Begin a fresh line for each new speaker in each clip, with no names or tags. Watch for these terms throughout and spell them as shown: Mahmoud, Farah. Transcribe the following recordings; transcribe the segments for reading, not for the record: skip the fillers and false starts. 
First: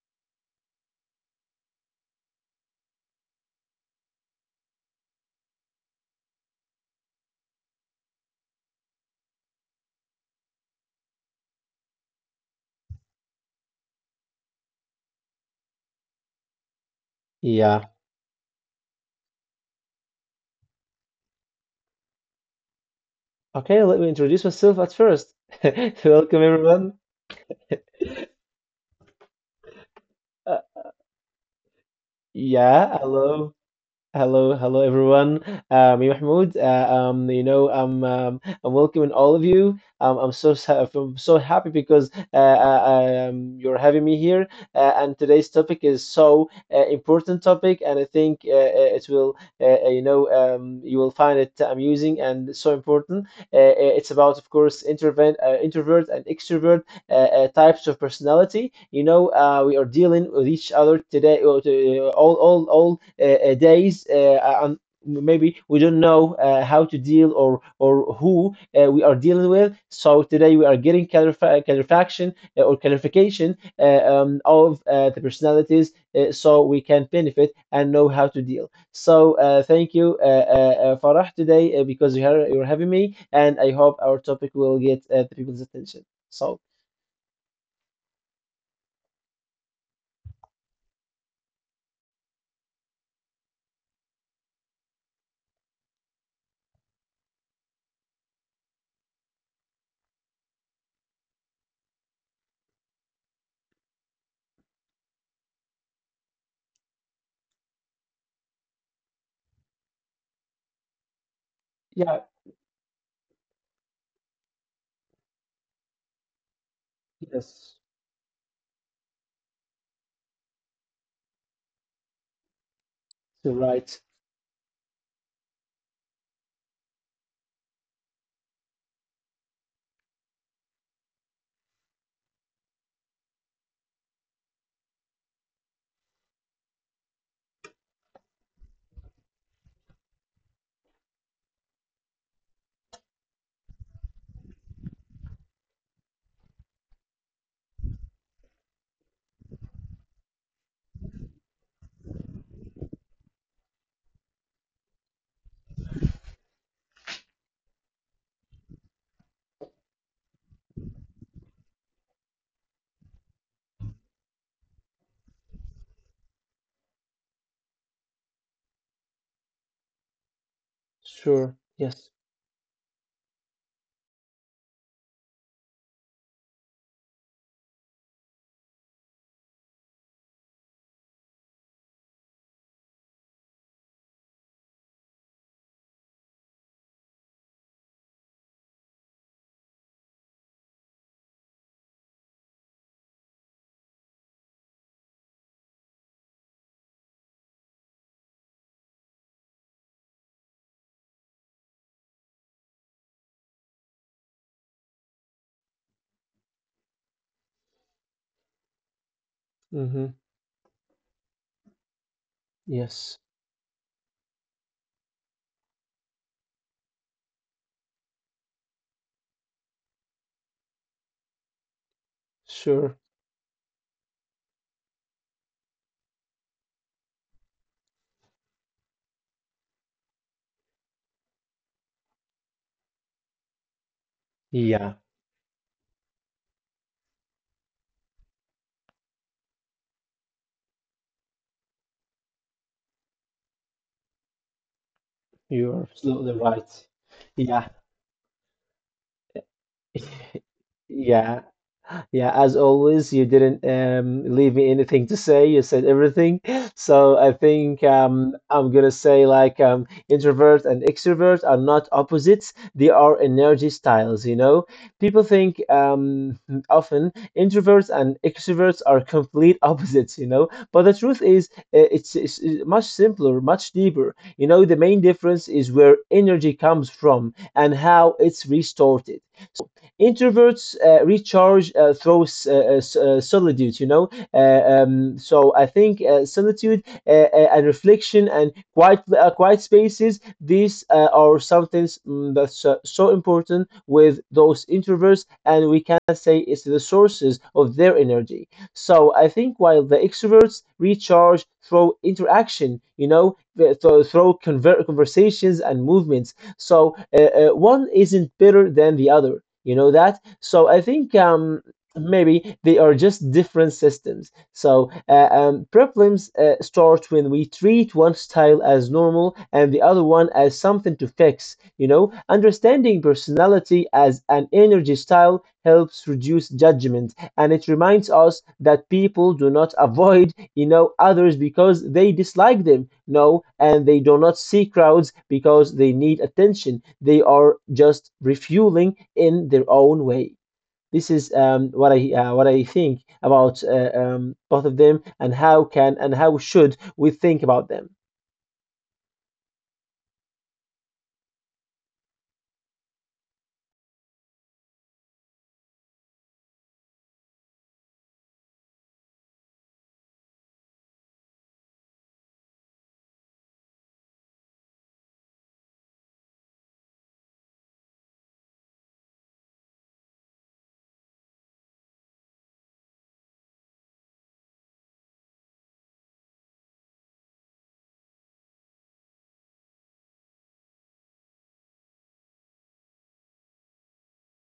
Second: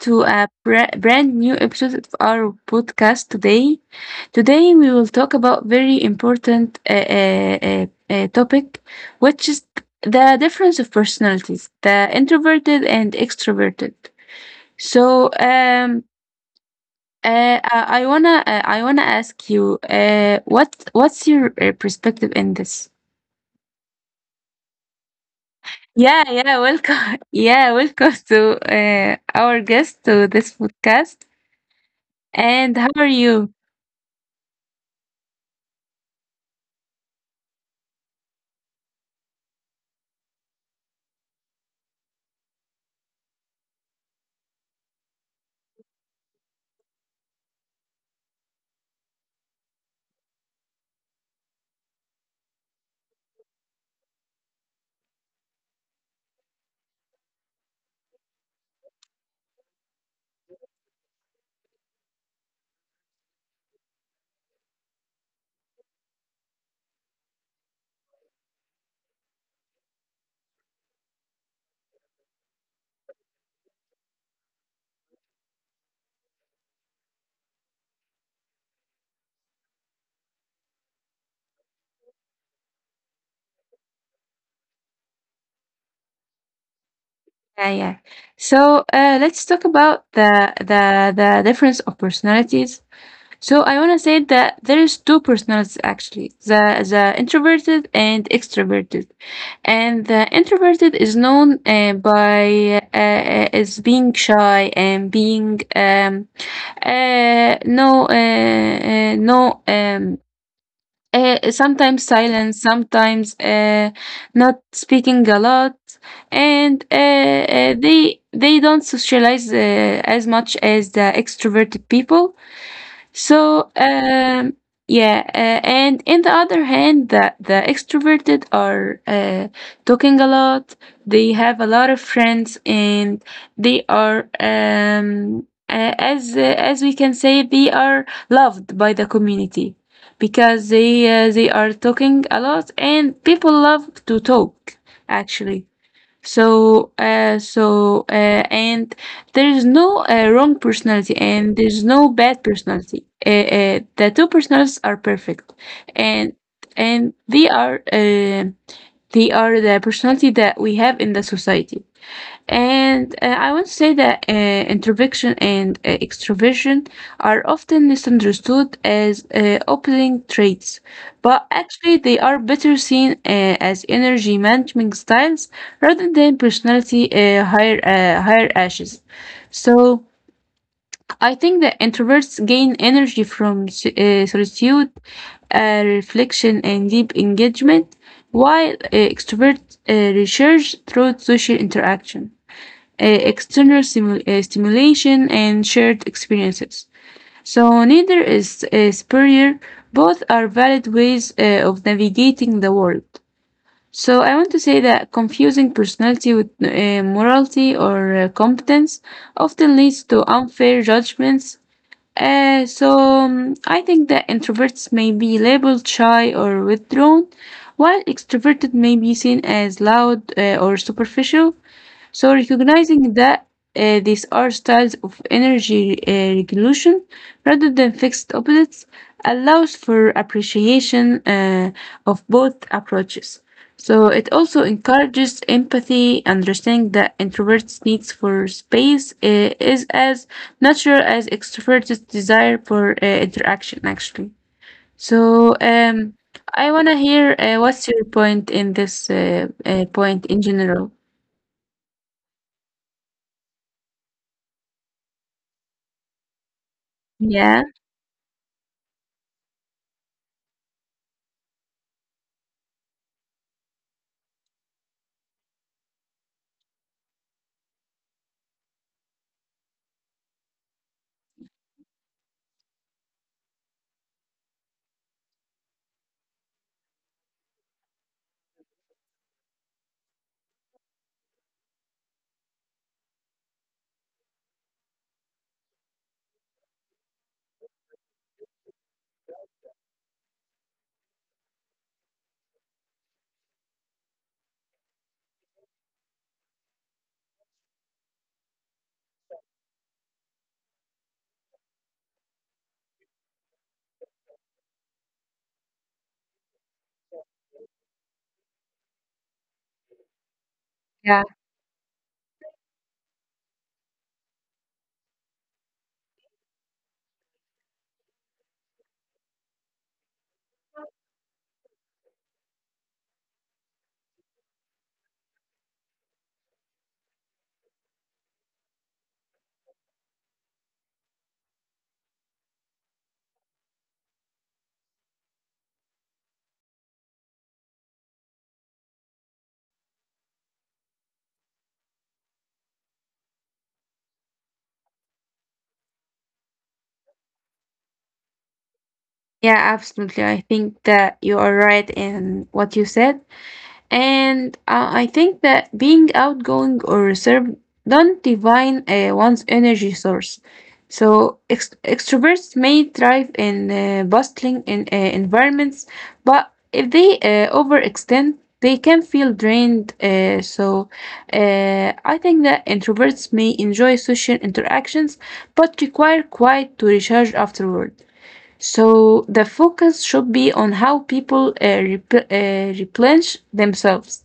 to a brand new episode of our podcast today. Today, we will talk about very important topic, which is the difference of personalities, the introverted and extroverted. So, um,
Yeah.
I wanna ask you, what's your perspective in this?
Okay, let me introduce myself at first.
Yeah,
Welcome
yeah,
everyone.
welcome. Yeah, welcome to our guest to
Uh,
this podcast. And
yeah,
how are
hello.
you?
Hello, hello everyone. Me Mahmoud. You know, I'm welcoming all of you. I'm I'm so happy because you're having me here. And today's topic is so important topic, and I think it will, you know, you will find it amusing and so important. It's about, of course, introvert and extrovert types of personality. You know, we are dealing with each other today, or all days, and maybe we don't know how to deal or who we are dealing with. So today we are getting clarification or clarification of the personalities, so we can benefit and know how to deal. So thank you, Farah, today because you're having me, and I hope our topic will get the people's attention. So.
Yeah, yeah. So let's talk about the difference of personalities. So I want to say that there is two personalities actually: the introverted and extroverted. And the introverted is known by as being shy and being uh, no uh, uh, no um, sometimes
Yeah,
silence, sometimes not speaking a lot, and uh,
yes,
uh, they they don't socialize as much as the extroverted people.
you're
So
right.
um, yeah, and in the other hand, the extroverted are talking a lot. They have a lot of friends, and they are as we can say, they are loved by the community because they are talking a lot, and people love to talk actually. So, uh, so, uh, and there is no wrong personality, and there's no bad personality. The two personalities are perfect, and and they are the personality that we have in the society. And I want to say that introversion and extroversion are often misunderstood as opposing traits,
Sure,
but
yes.
actually they are better seen as energy management styles rather than personality hierarchies. So I think that introverts gain energy from solitude, reflection, and deep engagement, while extroverts recharge through social interaction, external stimulation, and shared experiences. So neither is superior, both are valid ways of navigating the world. So I want to say that confusing personality with morality or competence often
Mm-hmm.
leads to unfair judgments.
Yes,
I think that introverts may be labeled shy or withdrawn, while extroverted may be seen as loud or superficial. So
sure.
recognizing that these are styles of energy regulation rather than fixed opposites allows for appreciation of both approaches. So it also
Yeah,
encourages empathy, understanding that introverts' needs for space is as natural as extroverts' desire for interaction, actually. So
you're absolutely
um,
right.
I want to hear
Yeah,
what's your point in general.
yeah. Yeah, as always, you didn't leave me anything to say. You said everything. So I
Yeah.
think I'm gonna say like introvert and extrovert are not opposites. They are energy styles. You know, people think often introverts and extroverts are complete opposites. You know, but the truth is, it's much simpler, much deeper. You know, the main difference is where energy comes from and how it's restored. Introverts recharge through solitude, you know. So I think solitude and reflection and quiet spaces. These are something that's so important with those introverts, and we can say it's the sources of their energy. So I think while the extroverts recharge through interaction, you know, through conversations and movements. So one isn't better than the other. You know that? So I think
Yeah,
maybe they are just different systems. So problems start when we treat one style as normal and the other one as something to fix. You know, understanding personality as an energy style helps reduce judgment, and it reminds us that people do not avoid, you know, others because they dislike them. No, and they do not see crowds because they need attention. They are just refueling in their own way. This is what I think about both of them and how can and how should we think about them.
yeah, absolutely. I think that you are right in what you said. And I think that being outgoing or reserved don't define one's energy source. So extroverts may thrive in bustling environments, but if they overextend, they can feel drained. So, I think that introverts may enjoy social interactions, but require quiet to recharge afterward. So the focus should be on how people replenish themselves,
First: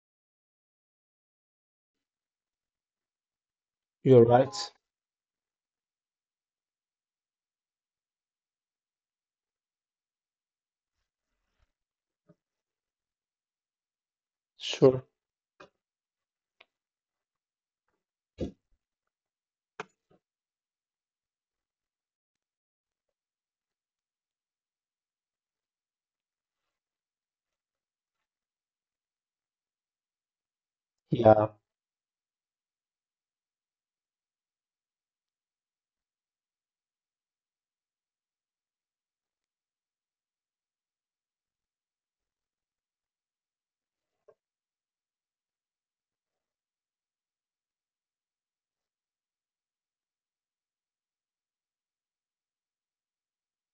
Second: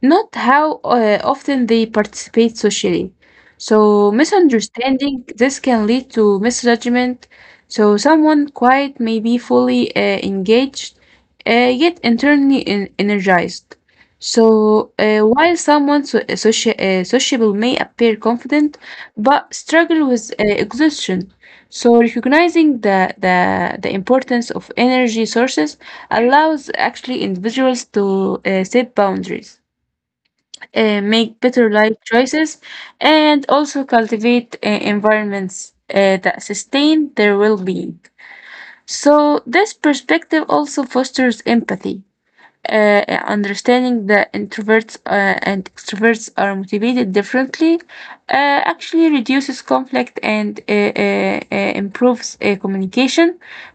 not how often they participate socially. So
You're right.
misunderstanding this can lead to misjudgment. So someone quiet may be fully engaged, yet internally energized. So
Sure.
while someone sociable may appear confident, but struggle with exhaustion. So recognizing the importance of energy sources allows actually individuals to set boundaries, make
Yeah.
better life choices, and also cultivate environments that sustain their well-being. So this perspective also fosters empathy, understanding that introverts and extroverts are motivated differently actually reduces conflict and improves communication,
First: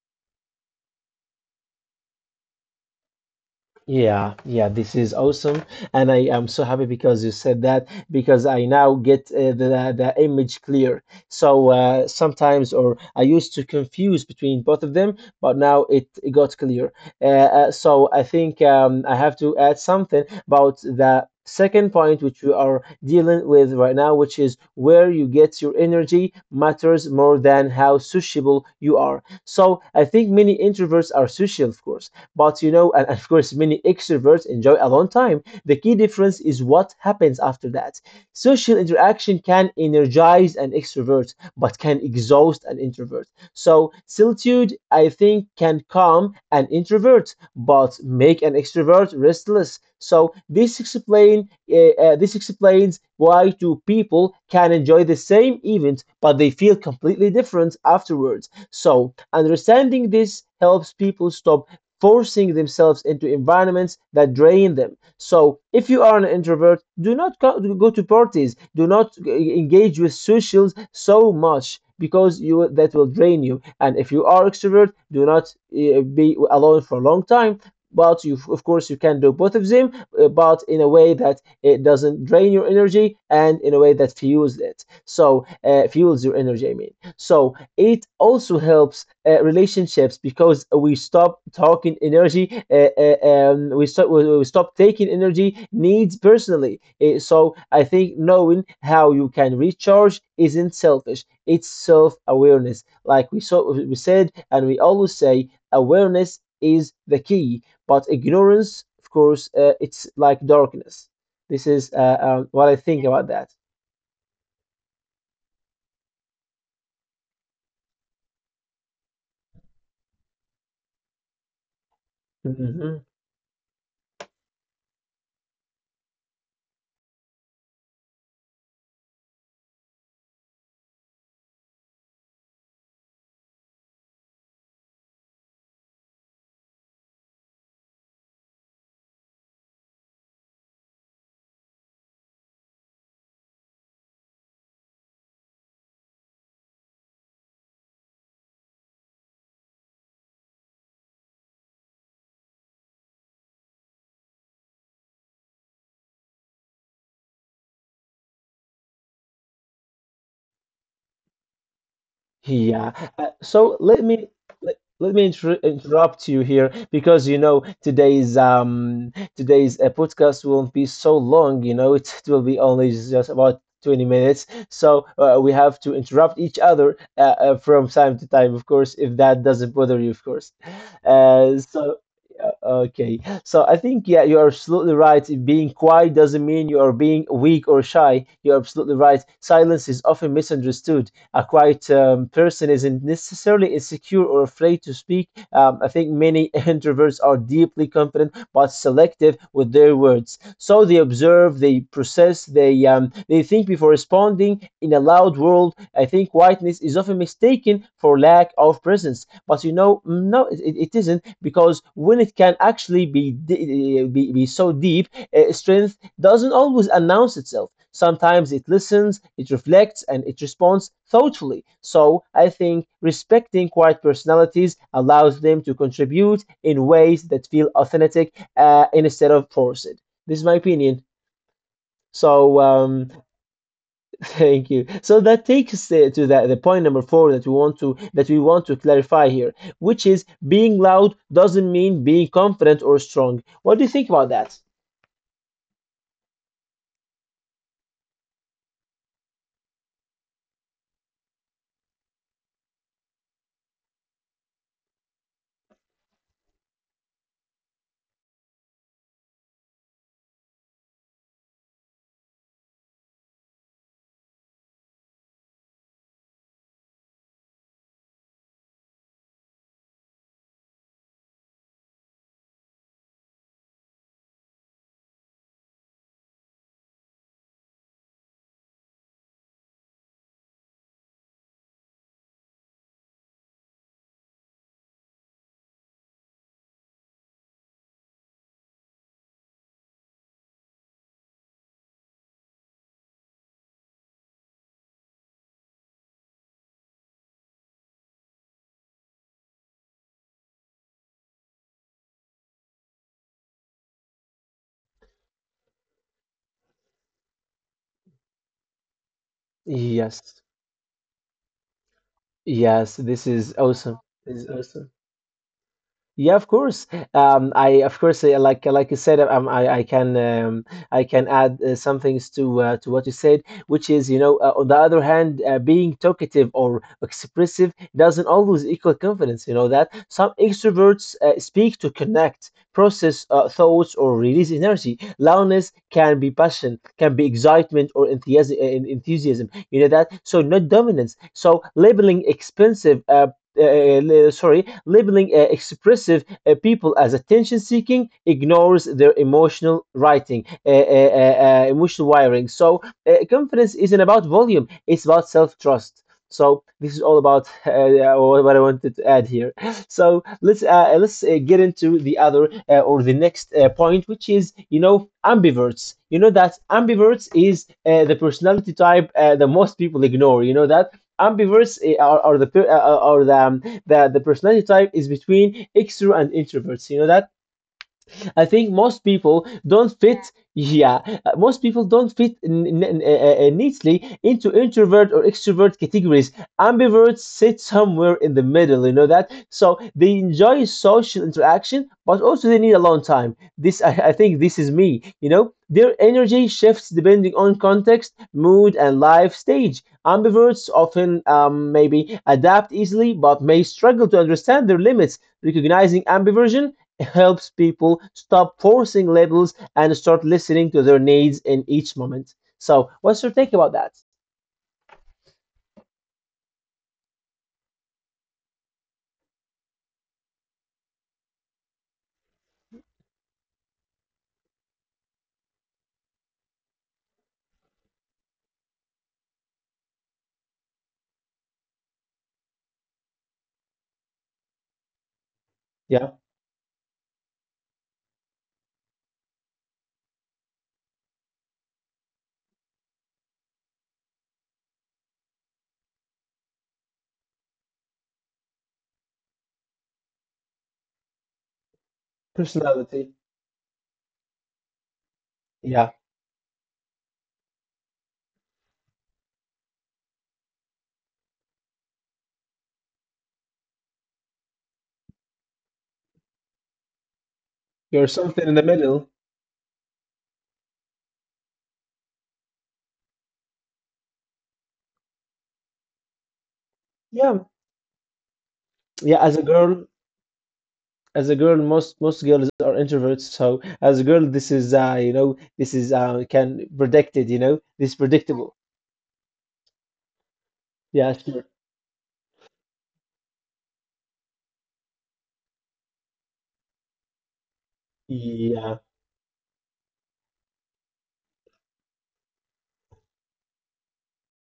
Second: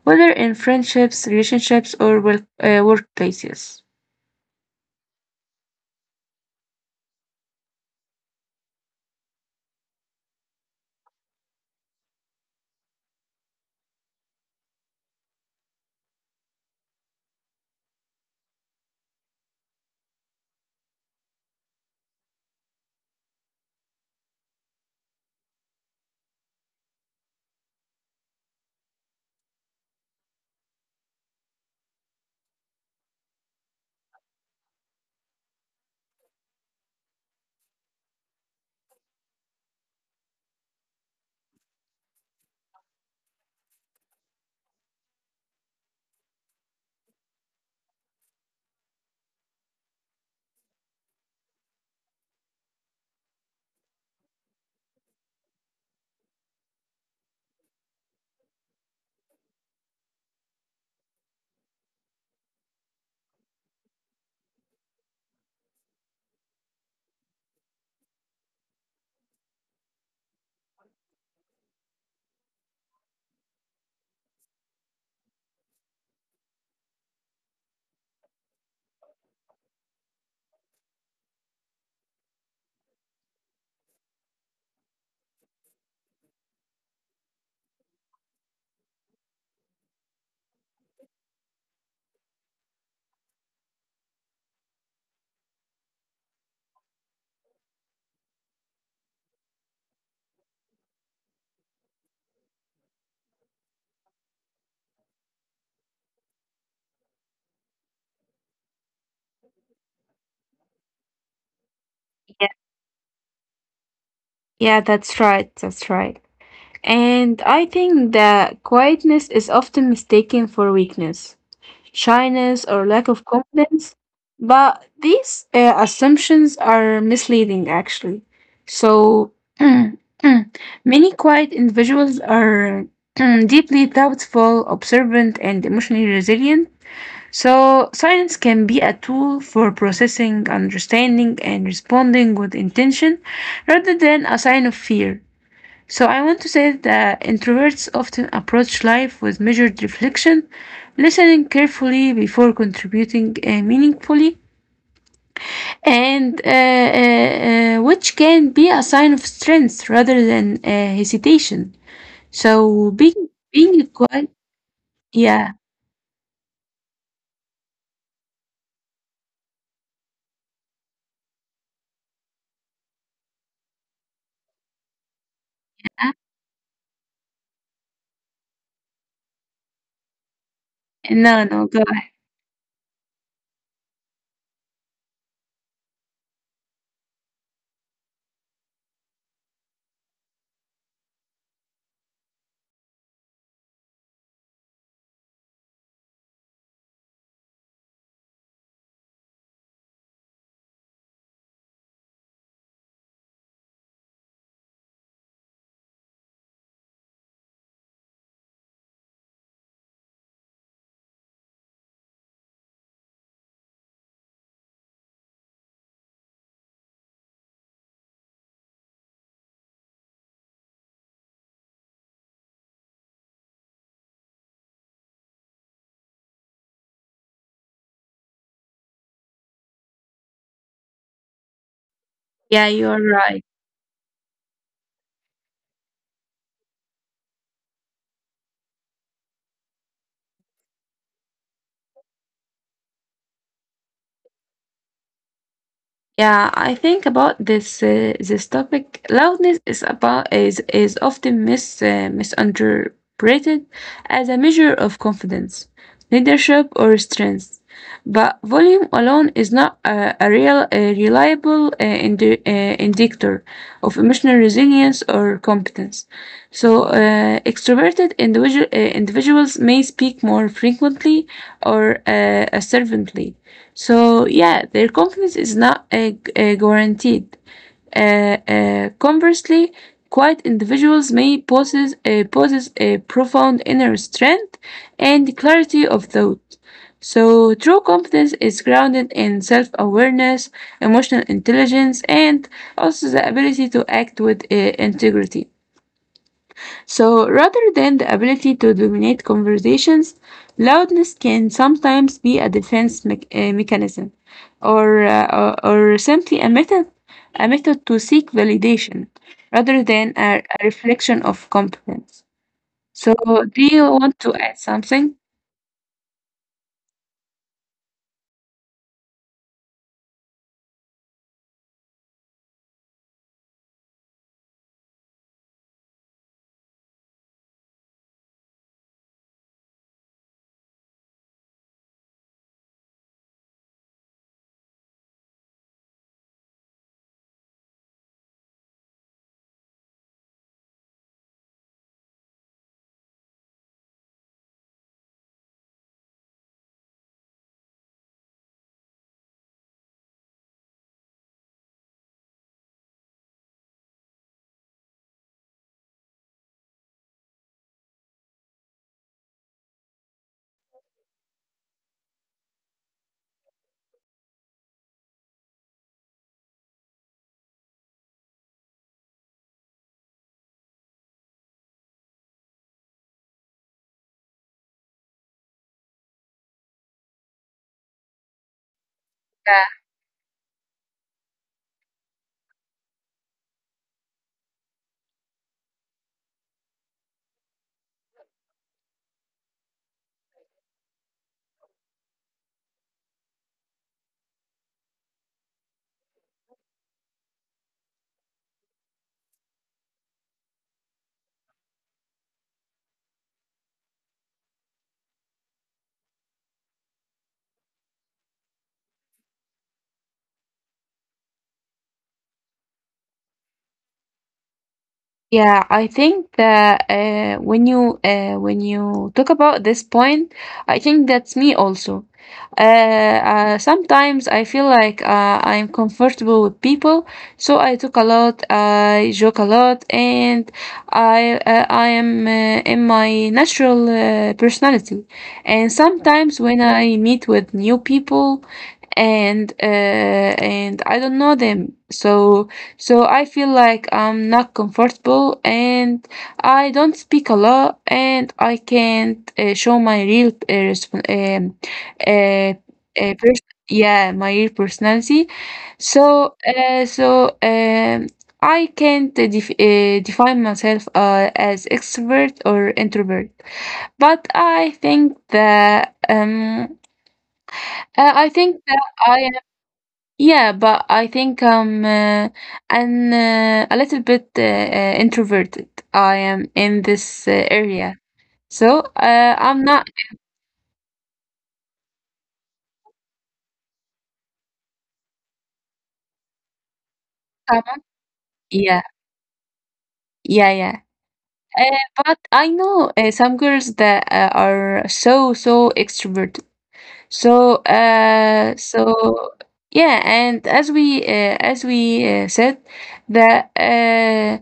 whether in friendships, relationships, or workplaces.
Yeah, yeah, this is awesome, and I am so happy because you said that, because I now get the image clear. So sometimes, or I used to confuse between both of them, but now it got clear. So I think I have to add something about the second point which we are dealing with right now, which is where you get your energy matters more than how sociable you are. So I think many introverts are social, of course, but you know, and of course, many extroverts enjoy alone time. The key difference is what happens after that. Social interaction can energize an extrovert, but can exhaust an introvert. So, solitude, I think, can calm an introvert, but make an extrovert restless. So, this explains why two people can enjoy the same event, but they feel completely different afterwards. So, understanding this helps people stop forcing themselves into environments that drain them. So, if you are an introvert, do not go to parties, do not engage with socials so much, because you, that will drain you. And if you are extrovert, do not be alone for a long time. But you, of course, you can do both of them, but in a way that it doesn't drain your energy and in a way that fuels it. So, fuels your energy, I mean. So, it also helps relationships because we stop, we stop taking energy needs personally. So I think knowing how you can recharge isn't selfish, it's self-awareness, like we said, and we always say awareness is the key, but ignorance, of course, it's like darkness. This is
Yeah,
what I think about
yeah, that's right. That's right. And I think that quietness is often mistaken for weakness, shyness, or lack
that.
of confidence. But these assumptions are misleading, actually. So, many quiet individuals are deeply doubtful, observant, and emotionally resilient. So, silence can be a tool for processing, understanding, and responding with intention rather than a sign of fear. So I want to say that introverts often approach life with measured reflection, listening carefully before contributing meaningfully, and uh, which can be a sign of strength rather than hesitation. So
Yeah.
being
So
being quiet,
let me
yeah.
interrupt you here, because you know today's podcast won't be so long. You know it, it will be only just about 20 minutes. So we have to
Huh?
interrupt each other from time to time, of course, if that doesn't bother you, of course.
No,
Uh,
no, go
so. uh,
ahead.
Okay, so I think yeah, you're absolutely right. Being quiet doesn't mean you are being weak or shy. You're absolutely right. Silence is often misunderstood. A quiet person isn't necessarily insecure or afraid to speak. I think many introverts are deeply confident but selective with their words. So they observe, they process, they think before responding. In a loud world, I think quietness is often mistaken for lack of presence. But you know, no, it isn't, because when it can actually be be so deep, strength doesn't always announce itself. Sometimes it listens, it reflects, and it responds thoughtfully. So I think respecting quiet personalities allows them to contribute in ways that feel authentic instead of forced. This is my opinion. So
Yeah, you are right.
thank you. So that takes us to the point number four that we want to, that we want to clarify here, which is being loud doesn't mean being confident or strong. What do you think about that?
Yeah, I think about this topic. Loudness is about is often misunderpreted as a measure of confidence, leadership, or strength. But volume alone is not a real, a reliable indicator of emotional resilience or competence. So, individuals may speak more frequently or assertively. So, yeah, their confidence is not guaranteed. Conversely, quiet individuals may possess a profound inner strength and clarity of thought. So, true competence is grounded in self awareness, emotional intelligence, and also the ability to act with integrity. So, rather than the ability to dominate conversations, loudness can sometimes be a defense mechanism or simply a method to seek validation rather than
Yes.
a reflection of competence.
Yes,
So,
this is
do you
awesome.
want to
This is
add
awesome.
something?
Yeah, of course. I of course like you said, I can add some things to what you said, which is, you know, on the other hand, being talkative or expressive doesn't always equal confidence. You know that some extroverts speak to connect, process thoughts, or release energy. Loudness can be passion, can be excitement or enthusiasm. Enthusiasm. You know that. So not dominance. So uh, uh, labeling expressive people as attention seeking ignores their emotional wiring. So, confidence isn't about volume, it's about self trust. So this is all about what I wanted to add here. So let's get into the other or the next point, which is, you know, ambiverts. You know that ambiverts is the personality type that most people ignore. You know that ambiverts, or or the personality type, is between extrovert and introverts. You know that, I think most people don't. Yeah, fit. yeah, Most people don't fit neatly into introvert or extrovert categories. Ambiverts sit somewhere in the middle, you know that? So they enjoy social interaction, but also they need alone time. This, I think this is me, you know? Their energy shifts depending on context, mood, and life stage. Ambiverts often maybe adapt easily, but may struggle to understand their limits, recognizing ambiversion helps people stop forcing labels and start listening to their needs in each moment. So, what's your take about that?
Yeah, I think that when you talk about this point, I think that's me also. Sometimes I feel like I'm comfortable with people, so I talk a lot, I joke a lot, and I am in my natural personality. And
Yeah,
sometimes when I meet with new people, and I don't know them, so. So I feel like I'm not comfortable and I don't speak a lot and I can't show my real um, uh, uh,
personality.
pers- yeah, my real personality.
Yeah,
So, I can't define myself as extrovert or introvert. But I think that
you're
I
something
think
in the
that
middle.
I yeah, but I think I'm an a little bit introverted. I am in this
Yeah,
area, so
yeah. As a
I'm not
girl, most girls are introverts. So, as a girl, this is, you know, this is can predicted. You know,
someone.
this is predictable.
Yeah, yeah, yeah.
Yeah, sure.
Uh, but I know some girls that are so so extroverted. So, uh,
Yeah.
so yeah, and as we said, that uh,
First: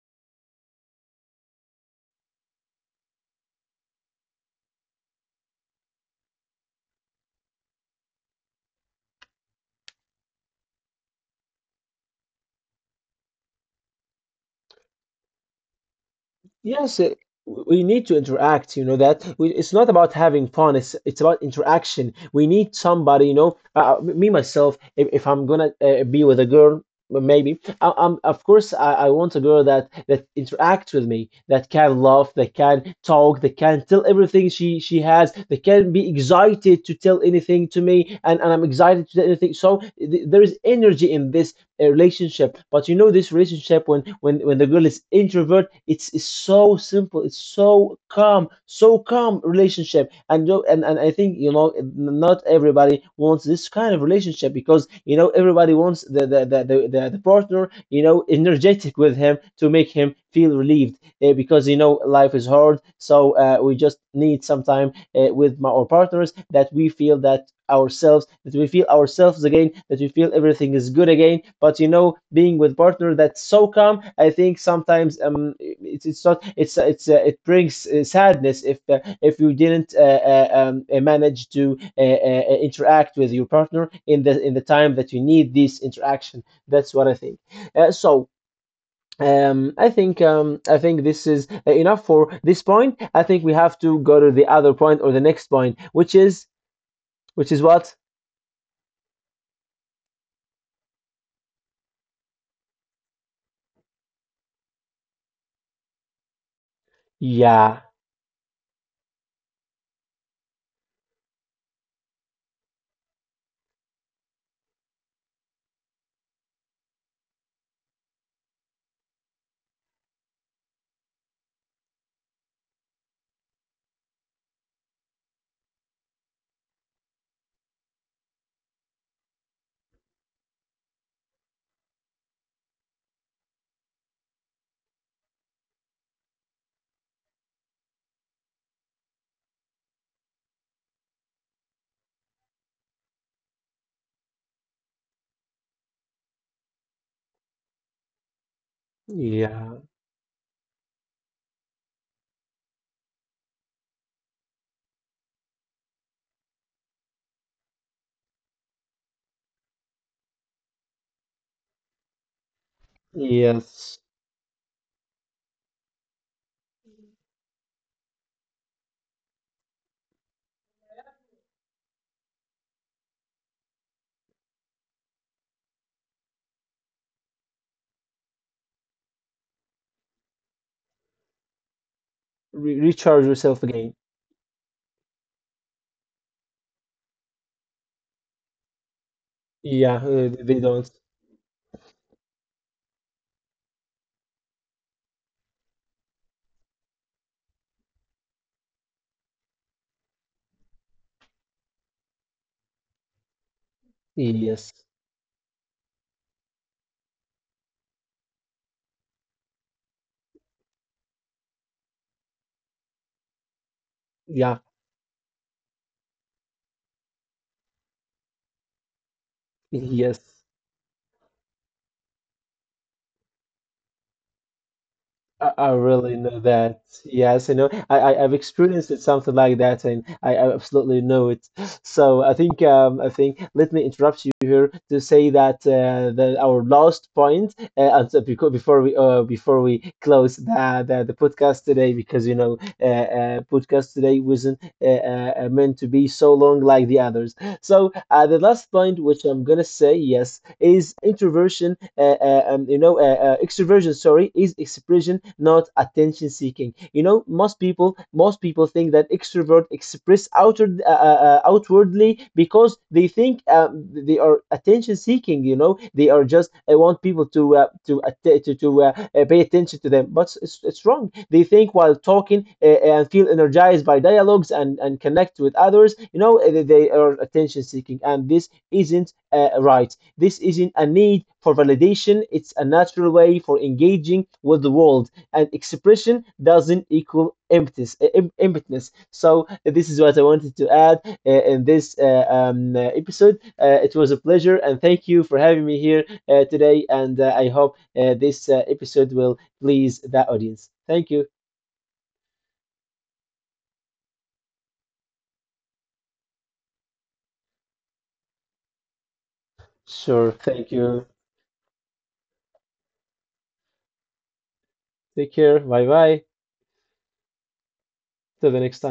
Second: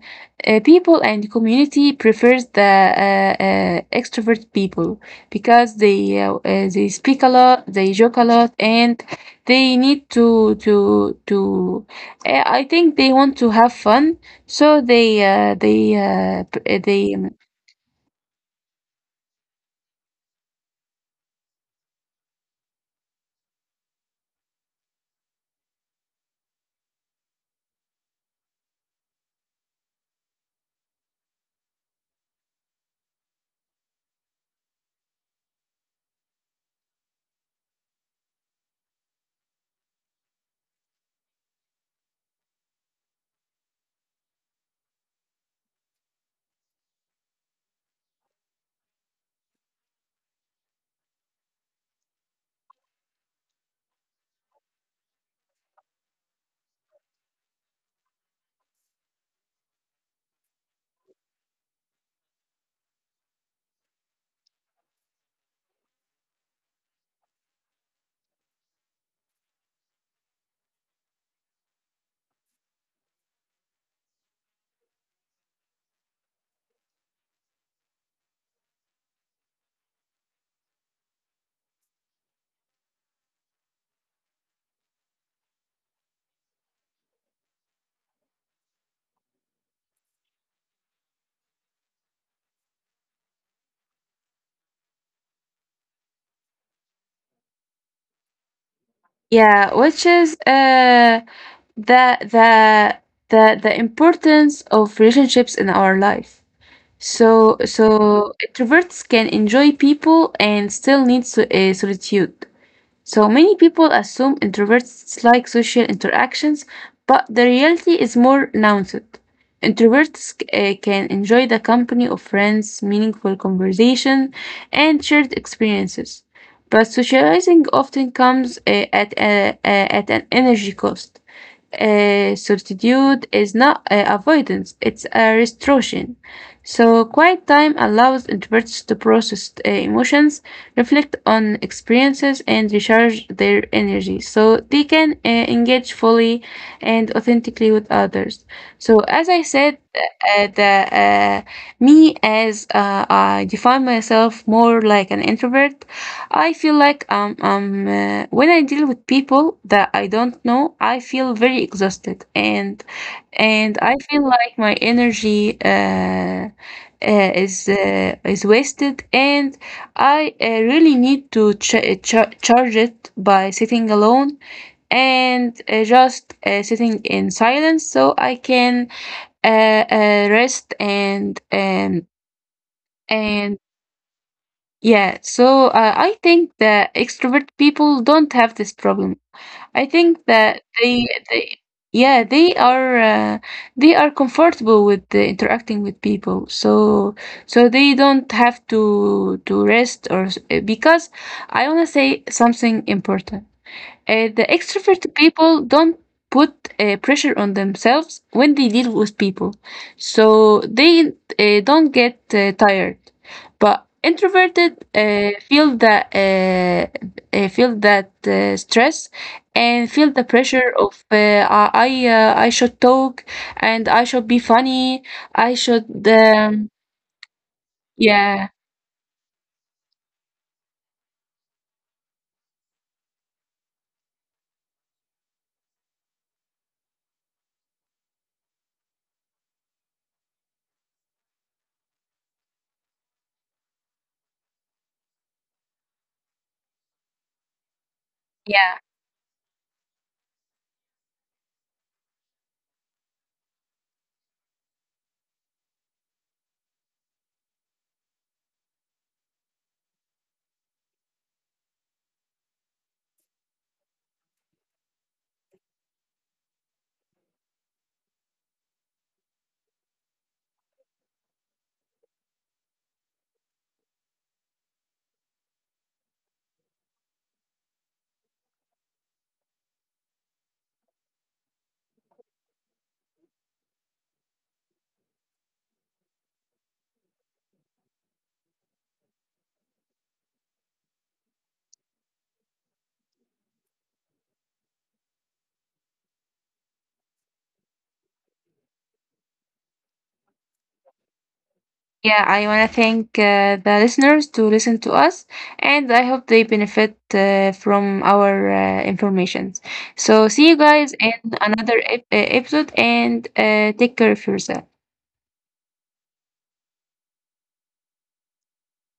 uh, people and community prefers the extrovert people because they speak a lot, they joke a lot, and they need to to. I think they want to have fun, so they p-
Yes,
they
it, we need to interact, you know that. We, it's not about having fun, it's about interaction. We need somebody, you know, me myself, if I'm gonna be with a girl, maybe I'm of course I want a girl that interacts with me, that can laugh, that can talk, that can tell everything she has, that can be excited to tell anything to me, and I'm excited to tell anything. So th there is energy in this, a relationship. But you know, this relationship, when when the girl is introvert, it's so simple, it's so calm, so calm relationship. And you know, and I think, you know, not everybody wants this kind of relationship, because you know, everybody wants the partner, you know, energetic with him, to make him feel relieved, because you know life is hard, so we just need some time our partners, that we feel that ourselves, that we feel ourselves again, that we feel everything is good again. But you know, being with partner that's so calm, I think sometimes it's not, it's it brings sadness if you didn't manage to interact with your partner in the time that you need this interaction. That's what I think. So I think this is enough for this point. I think we have to go to the other point or the next point, which is, which is what?
yeah, which is the the the importance of relationships in our life. So
Yeah.
so introverts can enjoy people and still need solitude. So many people assume introverts like social interactions, but the reality is more nuanced. Introverts can enjoy the company of friends, meaningful conversation, and shared experiences. But socializing often comes at an energy cost. Solitude is not avoidance, it's a restoration. So, quiet time allows introverts to process emotions, reflect on experiences, and recharge their energy so they can engage fully and authentically with others. So, as I said,
Yeah,
uh, me, as I define myself more like an introvert, I feel like when I deal with people that I don't know, I feel very exhausted, and I
yes.
feel like my energy is wasted, and I really need to charge it by sitting alone and just sitting in silence, so I can uh, rest and and
Re recharge
and
yourself again.
yeah. So I think that extrovert people don't have this problem. I
Yeah,
think that
they don't.
they yeah they are comfortable with interacting with people, so so they don't have to rest or s- because I want to say something important, the
Yes,
extrovert people don't put pressure on themselves when they deal with people, so they don't get tired. But
yeah,
introverted feel that stress and feel the
yes.
pressure of I should talk and I should be funny. I
I
should
really know that. Yes, I know. I've
yeah,
experienced it something like that, and I absolutely know it. So I think let me interrupt you here to say that that our last point, and before we close the podcast today, because you know podcast today wasn't meant to be so long like the others. So the last
yeah.
point which I'm gonna say yes is extroversion. Sorry, is expression, not attention seeking. You know, most people think that extrovert express outward outwardly, because they think they are attention seeking, you know, they are just want people to to pay attention to them, but it's wrong. They think while talking, and feel energized by dialogues and connect with others, you know, they are attention seeking, and this isn't right. This isn't a need for validation, it's a natural way for engaging with the world. And expression doesn't equal emptiness emptiness. So this is what I wanted to add in this episode. It was a pleasure, and thank you for having me here today. And I hope this episode will please the audience. Thank you.
Yeah, I want to thank the listeners to listen to us, and I hope they benefit from our information. So,
Sure.
see you
Thank
guys in
you.
another episode, and take care of yourself.
Take care. Bye bye. Till the next time.